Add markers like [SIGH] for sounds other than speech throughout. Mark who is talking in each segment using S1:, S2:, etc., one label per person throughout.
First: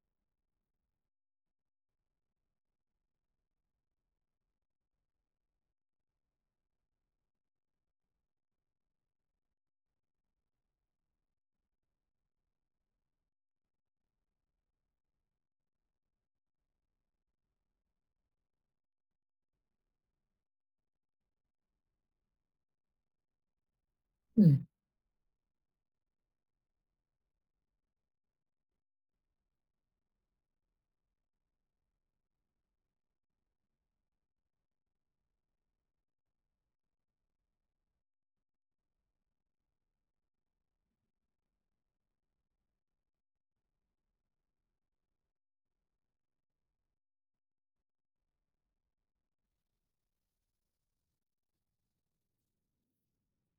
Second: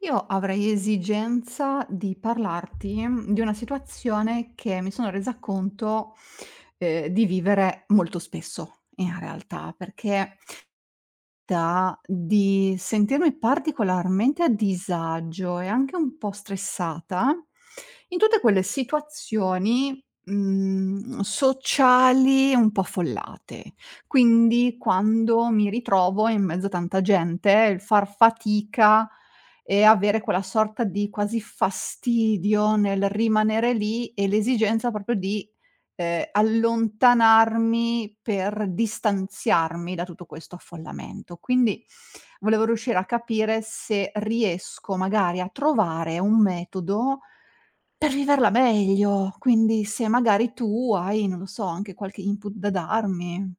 S1: Io avrei esigenza di parlarti di una situazione che mi sono resa conto, di vivere molto spesso in realtà, perché Ta di sentirmi particolarmente a disagio e anche un po' stressata in tutte quelle situazioni, sociali un po' affollate.
S2: Mh,
S1: Quindi quando mi ritrovo in mezzo a tanta gente, il far fatica e avere quella sorta di quasi fastidio nel rimanere lì e l'esigenza proprio di allontanarmi per distanziarmi da tutto questo affollamento. Quindi volevo riuscire a capire se riesco magari a trovare un metodo per viverla meglio, quindi se magari tu hai, non lo so, anche qualche input da darmi.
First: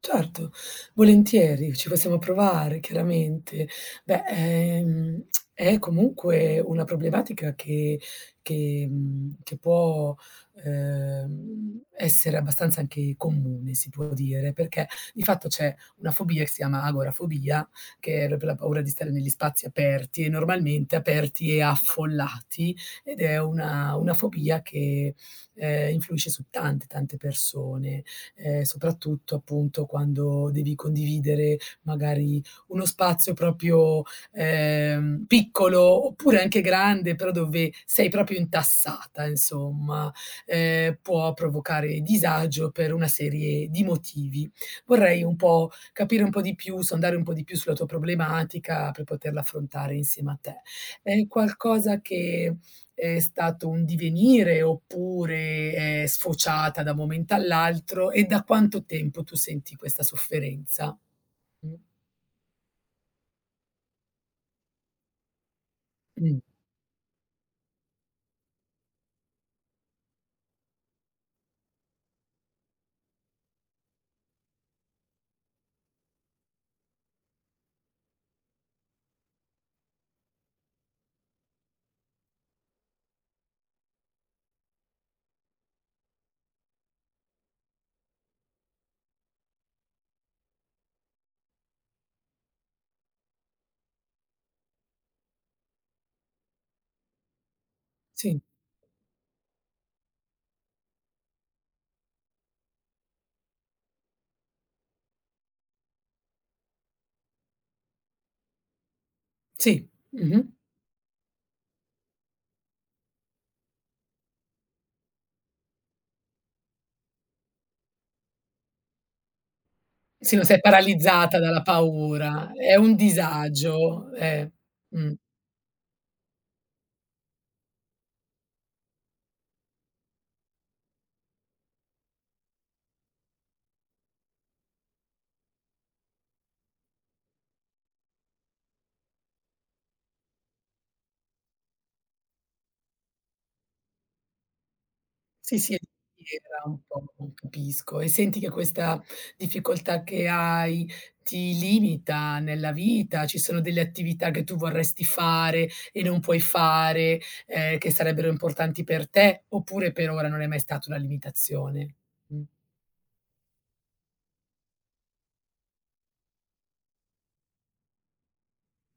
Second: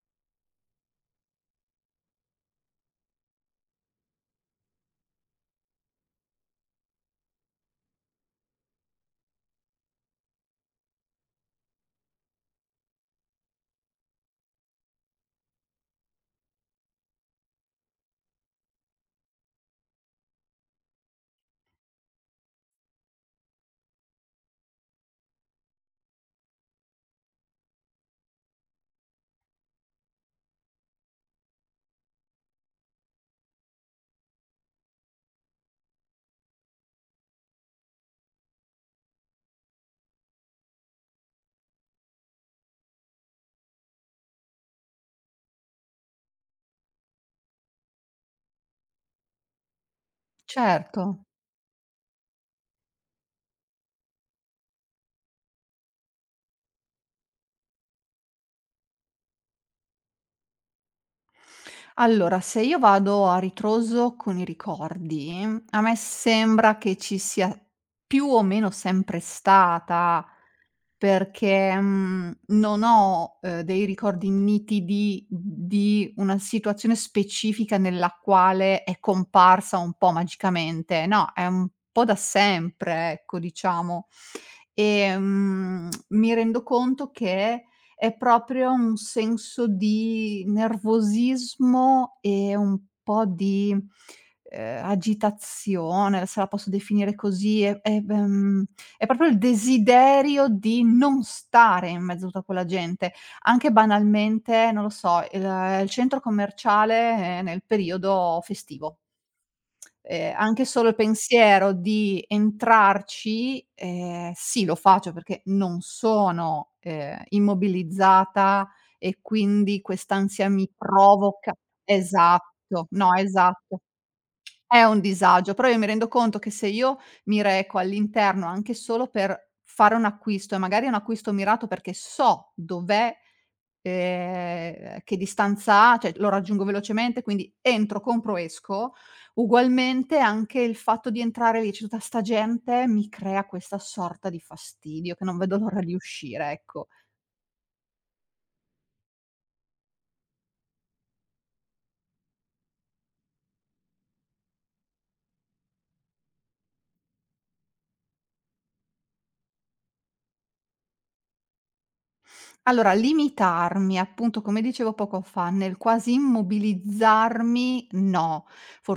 S2: certo, volentieri, ci possiamo provare chiaramente. Beh, è comunque una problematica che può, essere abbastanza anche comune, si può dire, perché di fatto c'è una fobia che si chiama agorafobia, che è proprio la paura di stare negli spazi aperti e normalmente aperti e affollati, ed è una fobia che, influisce su tante, tante persone. Soprattutto appunto quando devi condividere magari uno spazio proprio, piccolo oppure anche grande, però dove sei proprio intassata insomma, può provocare disagio per una serie di motivi. Vorrei un po' capire un po' di più, sondare un po' di più sulla tua problematica per poterla affrontare insieme a te.
S1: Certo.
S2: È qualcosa che è stato un divenire oppure è sfociata da un momento all'altro e da quanto tempo tu senti questa sofferenza? Mh.
S1: Allora, se io vado a ritroso con i ricordi, a me
S2: Mh.
S1: sembra che ci sia più o meno sempre stata. Perché, non ho, dei ricordi nitidi di una situazione specifica nella quale è comparsa un po' magicamente. No, è un po' da sempre, ecco, diciamo. E, mi rendo conto che è proprio un senso di nervosismo e un po' di, agitazione, se la posso definire così,
S2: Sì,
S1: è proprio il desiderio di non stare in mezzo a tutta quella gente. Anche banalmente, non lo so, il centro commerciale, nel periodo festivo.
S2: sì. Mh-mh.
S1: Anche solo il pensiero di entrarci, sì lo faccio perché non sono, immobilizzata e quindi
S2: Sì, non
S1: quest'ansia
S2: sei
S1: mi
S2: paralizzata
S1: provoca
S2: dalla paura, è
S1: esatto,
S2: un
S1: no, esatto.
S2: disagio, eh.
S1: È un
S2: Mh.
S1: disagio, però io mi rendo conto che se io mi reco all'interno anche solo per fare un acquisto e magari è un acquisto mirato perché so dov'è. Che distanza ha? Cioè lo raggiungo velocemente, quindi entro, compro, esco. Ugualmente anche il fatto di entrare lì, c'è tutta 'sta gente, mi crea questa sorta di fastidio che non vedo
S2: Sì, sì,
S1: l'ora di uscire,
S2: era un
S1: ecco.
S2: po', capisco. E senti che questa difficoltà che hai ti limita nella vita? Ci sono delle attività che tu vorresti fare e non puoi fare, che sarebbero importanti per te, oppure per ora non è mai stata una limitazione? Mh,
S1: Allora, limitarmi, appunto, come dicevo poco fa, nel quasi immobilizzarmi no,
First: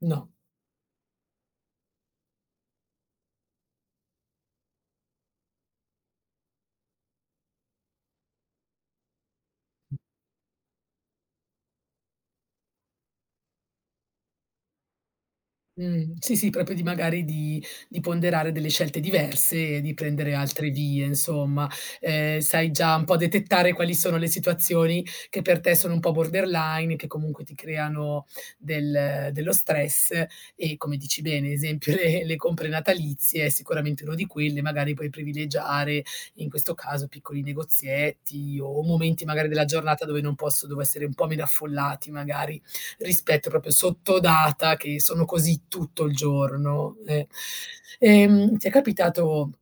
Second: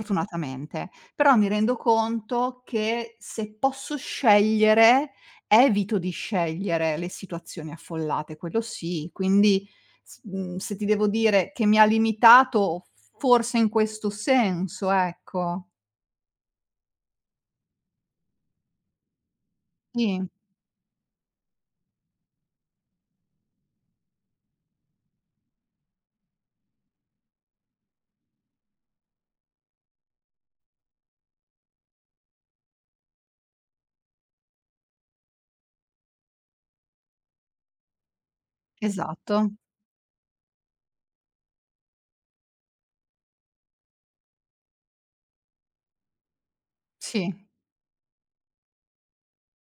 S2: no.
S1: Però mi rendo conto che se posso scegliere, evito di scegliere le situazioni affollate, quello sì. Quindi, se ti devo dire che mi ha limitato, forse in questo senso, ecco.
S2: Sì, sì, proprio di magari di ponderare delle scelte diverse e di
S1: Sì,
S2: prendere altre vie insomma. Sai già un po' detettare quali sono le situazioni che per te sono un po' borderline, che comunque ti creano dello stress e come dici bene, esempio [LAUGHS] le compre natalizie è sicuramente uno di quelle, magari puoi privilegiare in questo caso piccoli negozietti o momenti magari
S1: esatto.
S2: della giornata dove non posso dove essere un po' meno affollati magari rispetto proprio sottodata che sono così tutto il giorno, eh.
S1: Sì.
S2: Ti è capitato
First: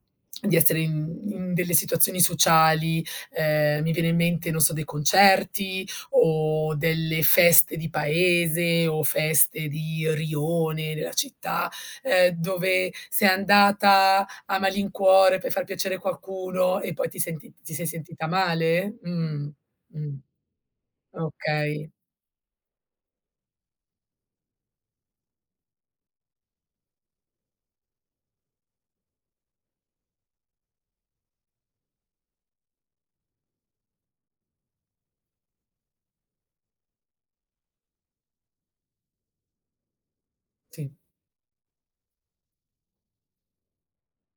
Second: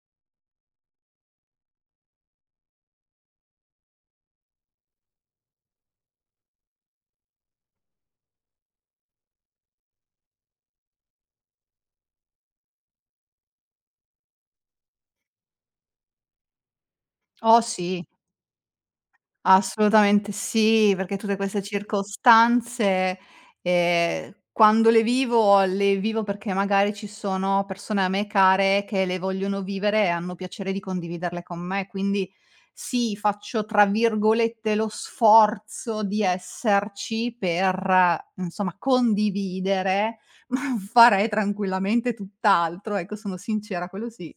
S2: di essere in delle situazioni sociali, mi viene in mente, non so, dei concerti o delle feste di paese o feste di rione della città, dove sei andata a malincuore per far piacere qualcuno e poi ti senti
S1: Oh
S2: ti sei
S1: sì.
S2: sentita male? Mh,
S1: Assolutamente sì, perché tutte queste
S2: okay,
S1: circostanze, quando le vivo perché magari ci sono persone a me care che le vogliono vivere e hanno piacere di condividerle con me. Quindi sì, faccio tra virgolette "lo sforzo" di esserci per, insomma, condividere, [LAUGHS] ma
S2: sì.
S1: farei tranquillamente tutt'altro, ecco, sono sincera, quello sì.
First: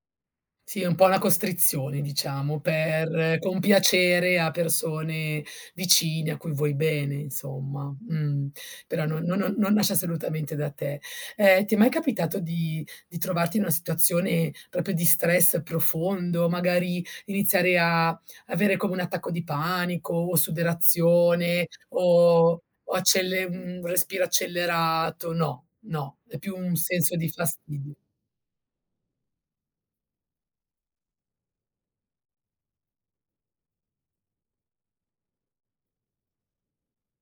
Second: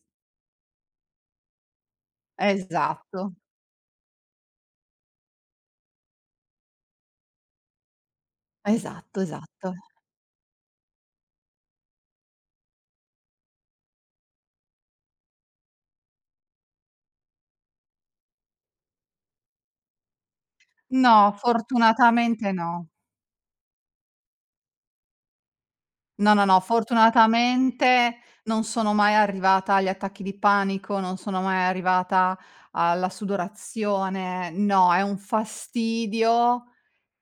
S2: Sì, è un po' una costrizione diciamo,
S1: Esatto,
S2: per compiacere a persone vicine, a cui vuoi bene insomma, però
S1: esatto,
S2: non
S1: esatto.
S2: nasce assolutamente da te. Ti è mai capitato di trovarti in una situazione proprio di stress profondo, magari iniziare a avere come un attacco di panico o
S1: No,
S2: sudorazione
S1: fortunatamente no.
S2: o accelle un respiro accelerato? No, no,
S1: No,
S2: è
S1: no,
S2: più
S1: no,
S2: un senso di fastidio.
S1: fortunatamente non sono mai arrivata agli attacchi di panico, non sono mai arrivata alla sudorazione. No, è un fastidio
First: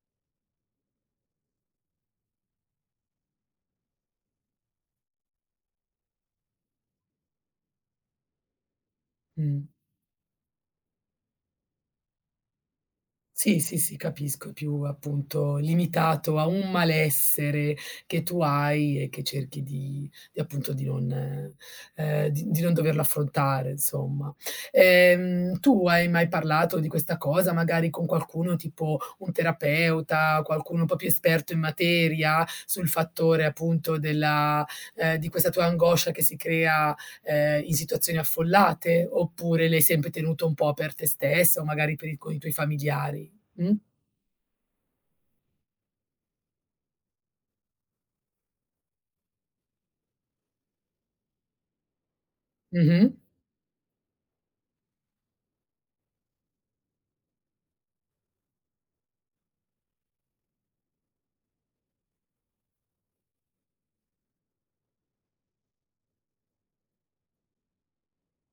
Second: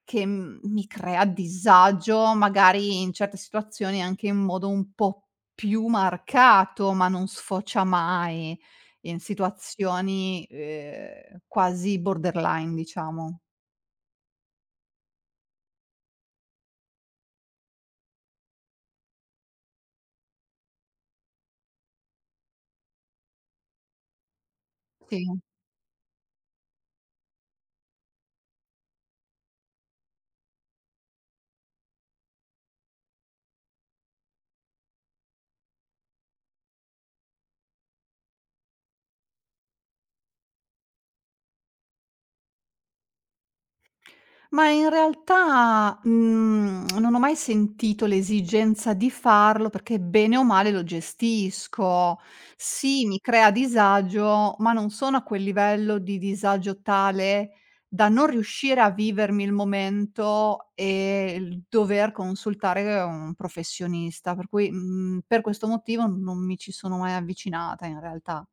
S1: che, mi crea disagio, magari in certe situazioni anche in modo un po' più marcato, ma non sfocia mai in
S2: Mh.
S1: situazioni, quasi borderline diciamo.
S2: Sì, sì, sì, capisco, è più appunto limitato a un malessere che tu hai e che cerchi di appunto di non di di non doverlo affrontare insomma.
S1: Sì.
S2: Tu hai mai parlato di questa cosa magari con qualcuno tipo un terapeuta, qualcuno un po' più esperto in materia, sul fattore appunto della di questa tua angoscia che si crea, in situazioni affollate? Oppure l'hai sempre tenuto un po' per te stessa o magari per i con i tuoi familiari? Mh.
S1: Ma in realtà, non ho mai sentito l'esigenza di farlo perché bene o male lo gestisco. Sì,
S2: Mh-mh.
S1: mi crea disagio, ma non sono a quel livello di disagio tale da non riuscire a vivermi il momento e il dover consultare un professionista, per cui, per questo motivo non mi ci sono mai avvicinata in realtà.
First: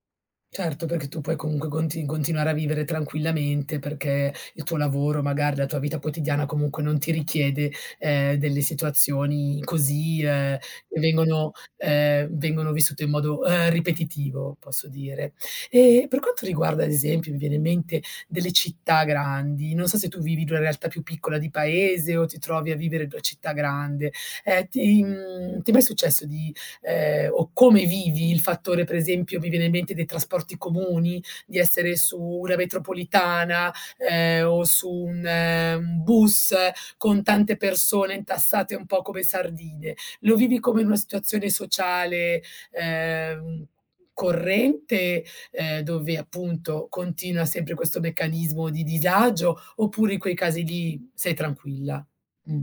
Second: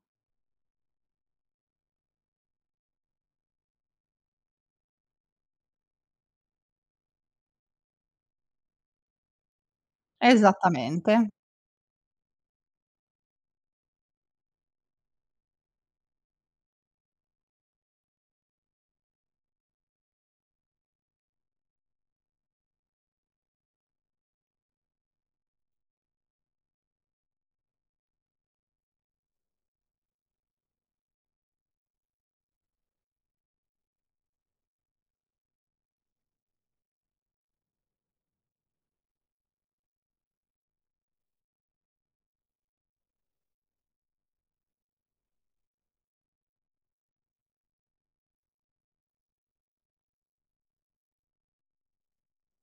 S2: Certo, perché tu puoi comunque continuare a vivere tranquillamente, perché il tuo lavoro, magari la tua vita quotidiana comunque non ti richiede, delle situazioni così, che
S1: Esattamente.
S2: vengono vengono vissute in modo, ripetitivo, posso dire. E per quanto riguarda, ad esempio, mi viene in mente delle città grandi, non so se tu vivi in una realtà più piccola di paese o ti trovi a vivere in una città grande, ti è mai successo di o come vivi il fattore, per esempio, mi viene in mente dei trasporti comuni, di essere su una metropolitana, o su un bus con tante persone intassate un po' come sardine. Lo vivi come una situazione sociale, ehm, corrente, dove appunto continua sempre questo meccanismo di disagio, oppure in quei casi lì sei tranquilla? Mh,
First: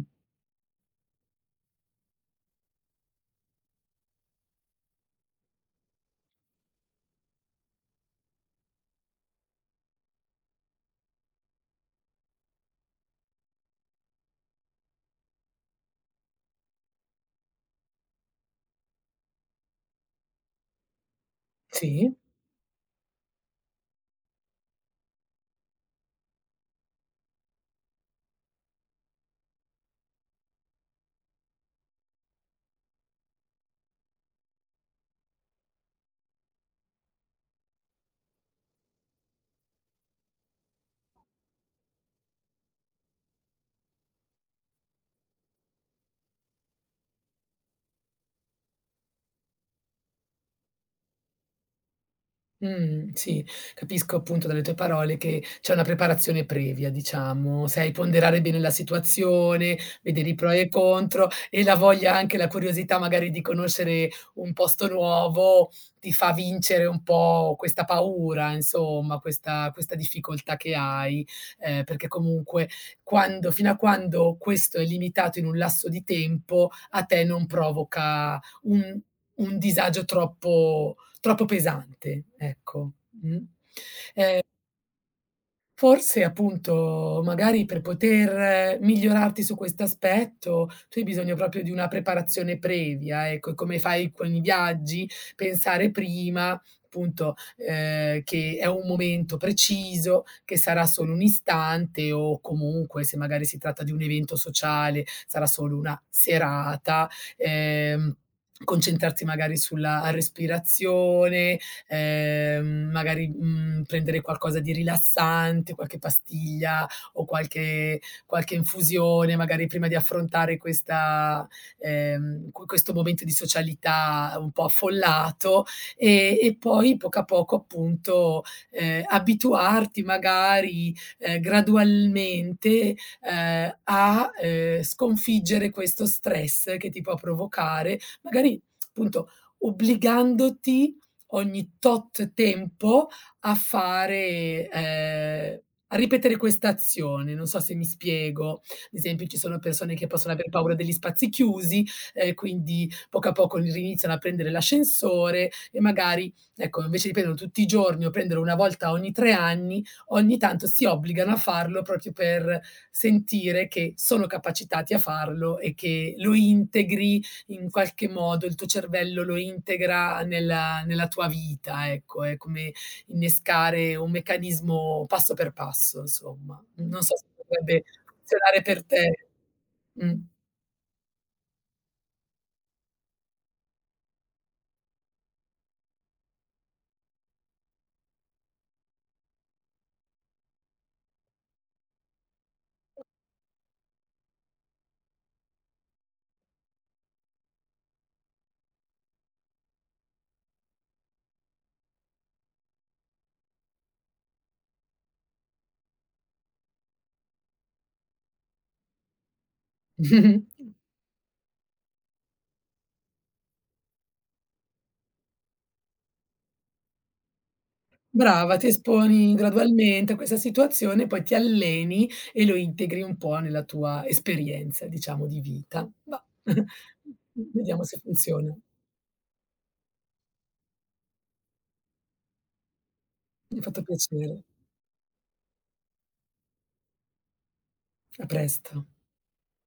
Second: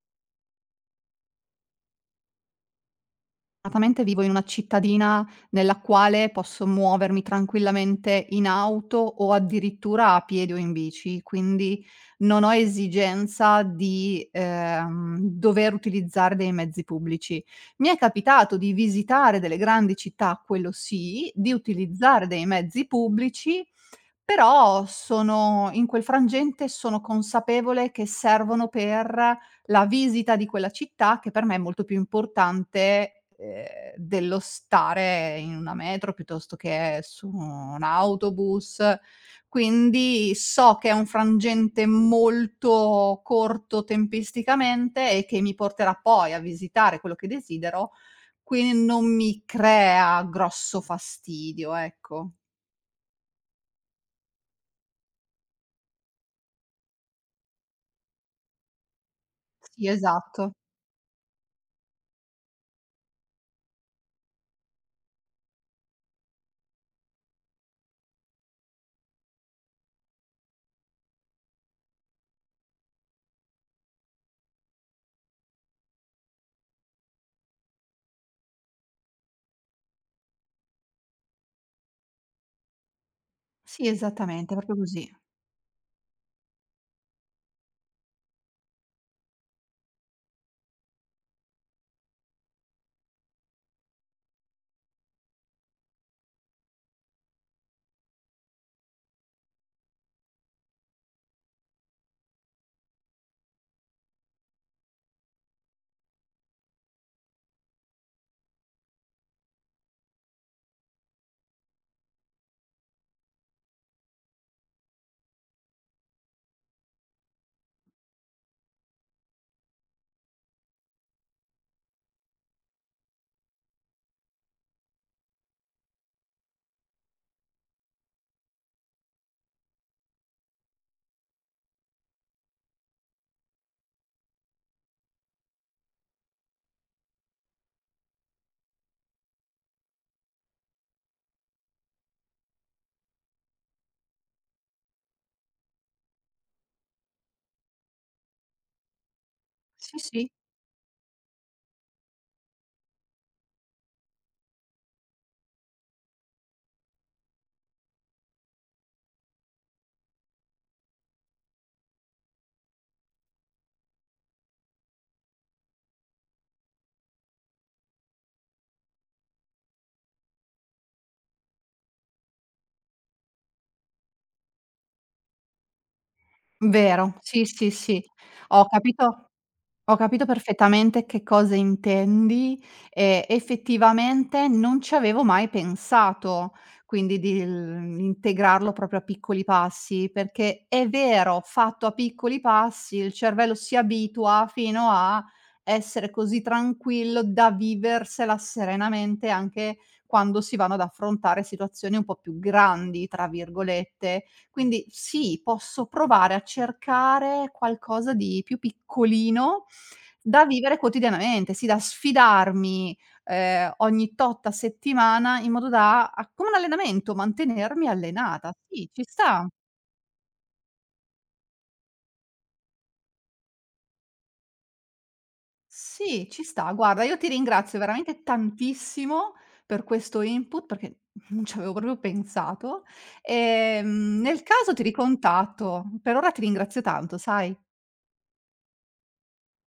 S1: Fortunatamente vivo in una cittadina nella quale posso muovermi tranquillamente in auto o addirittura a piedi o in bici, quindi non ho esigenza di, dover utilizzare dei mezzi pubblici. Mi è capitato di visitare delle grandi città, quello sì, di
S2: sì.
S1: utilizzare dei mezzi pubblici, però sono in quel frangente sono consapevole che servono per la visita di quella città, che per me è molto più importante, dello stare in una metro piuttosto che su un autobus. Quindi so che è un frangente molto corto tempisticamente e che mi porterà poi a visitare quello che desidero, quindi non mi crea grosso fastidio, ecco.
S2: Sì, capisco appunto dalle tue parole che c'è una preparazione previa, diciamo. Sai ponderare bene la situazione,
S1: Sì,
S2: vedere i pro
S1: esatto.
S2: e i contro e la voglia, anche la curiosità magari di conoscere un posto nuovo, ti fa vincere un po' questa paura, insomma, questa difficoltà che hai, perché comunque quando fino a quando questo è limitato in un lasso di tempo, a te non provoca un disagio troppo pesante, ecco. Mh.
S1: Sì, esattamente, proprio così.
S2: Forse appunto, magari per poter migliorarti su questo aspetto, tu hai bisogno proprio di una preparazione previa, ecco, e come fai con i viaggi, pensare prima, appunto, che è un momento preciso, che sarà solo un istante o comunque, se magari si tratta di un evento sociale, sarà solo una serata, ehm, concentrarsi magari sulla respirazione, prendere qualcosa di rilassante, qualche pastiglia o qualche qualche infusione, magari prima di affrontare questa questo momento di socialità un po' affollato, e poi poco a poco appunto, abituarti magari, gradualmente, sconfiggere questo stress che ti può provocare, magari appunto obbligandoti ogni tot tempo a fare a ripetere questa azione. Non so se mi spiego. Ad esempio ci sono persone
S1: Sì,
S2: che
S1: sì,
S2: possono aver paura degli spazi chiusi, quindi poco a poco riniziano a prendere l'ascensore e magari, ecco, invece di prenderlo tutti i giorni o prenderlo una volta ogni 3 anni, ogni tanto si obbligano a farlo proprio per sentire che sono capacitati a farlo e che lo integri in qualche modo il tuo cervello lo integra nella nella tua vita, ecco. È come innescare un meccanismo passo per passo, insomma. Non so
S1: vero.
S2: se
S1: Sì, sì,
S2: potrebbe
S1: sì.
S2: funzionare
S1: Ho
S2: per te.
S1: capito. Ho
S2: Mh.
S1: capito perfettamente che cosa intendi e effettivamente non ci avevo mai pensato, quindi di l integrarlo proprio a piccoli passi, perché è vero, fatto a piccoli passi il cervello si abitua fino a essere così tranquillo da viversela serenamente anche quando si vanno ad affrontare situazioni un po' più "grandi" tra virgolette. Quindi sì, posso provare a cercare qualcosa di più piccolino da
S2: [LAUGHS]
S1: vivere quotidianamente, sì, da sfidarmi, ogni tot a settimana in modo da a come un allenamento, mantenermi allenata.
S2: Brava, ti
S1: Sì, ci
S2: esponi
S1: sta.
S2: gradualmente a questa situazione, poi ti alleni e lo integri un po' nella tua esperienza, diciamo, di vita. Bah,
S1: Sì, ci sta.
S2: [LAUGHS]
S1: Guarda, io ti ringrazio
S2: vediamo se
S1: veramente
S2: funziona.
S1: tantissimo per questo input, perché [LAUGHS] non ci avevo proprio pensato.
S2: Mi ha fatto
S1: Nel
S2: piacere.
S1: caso ti ricontatto. Per ora ti ringrazio tanto, sai.
S2: A presto.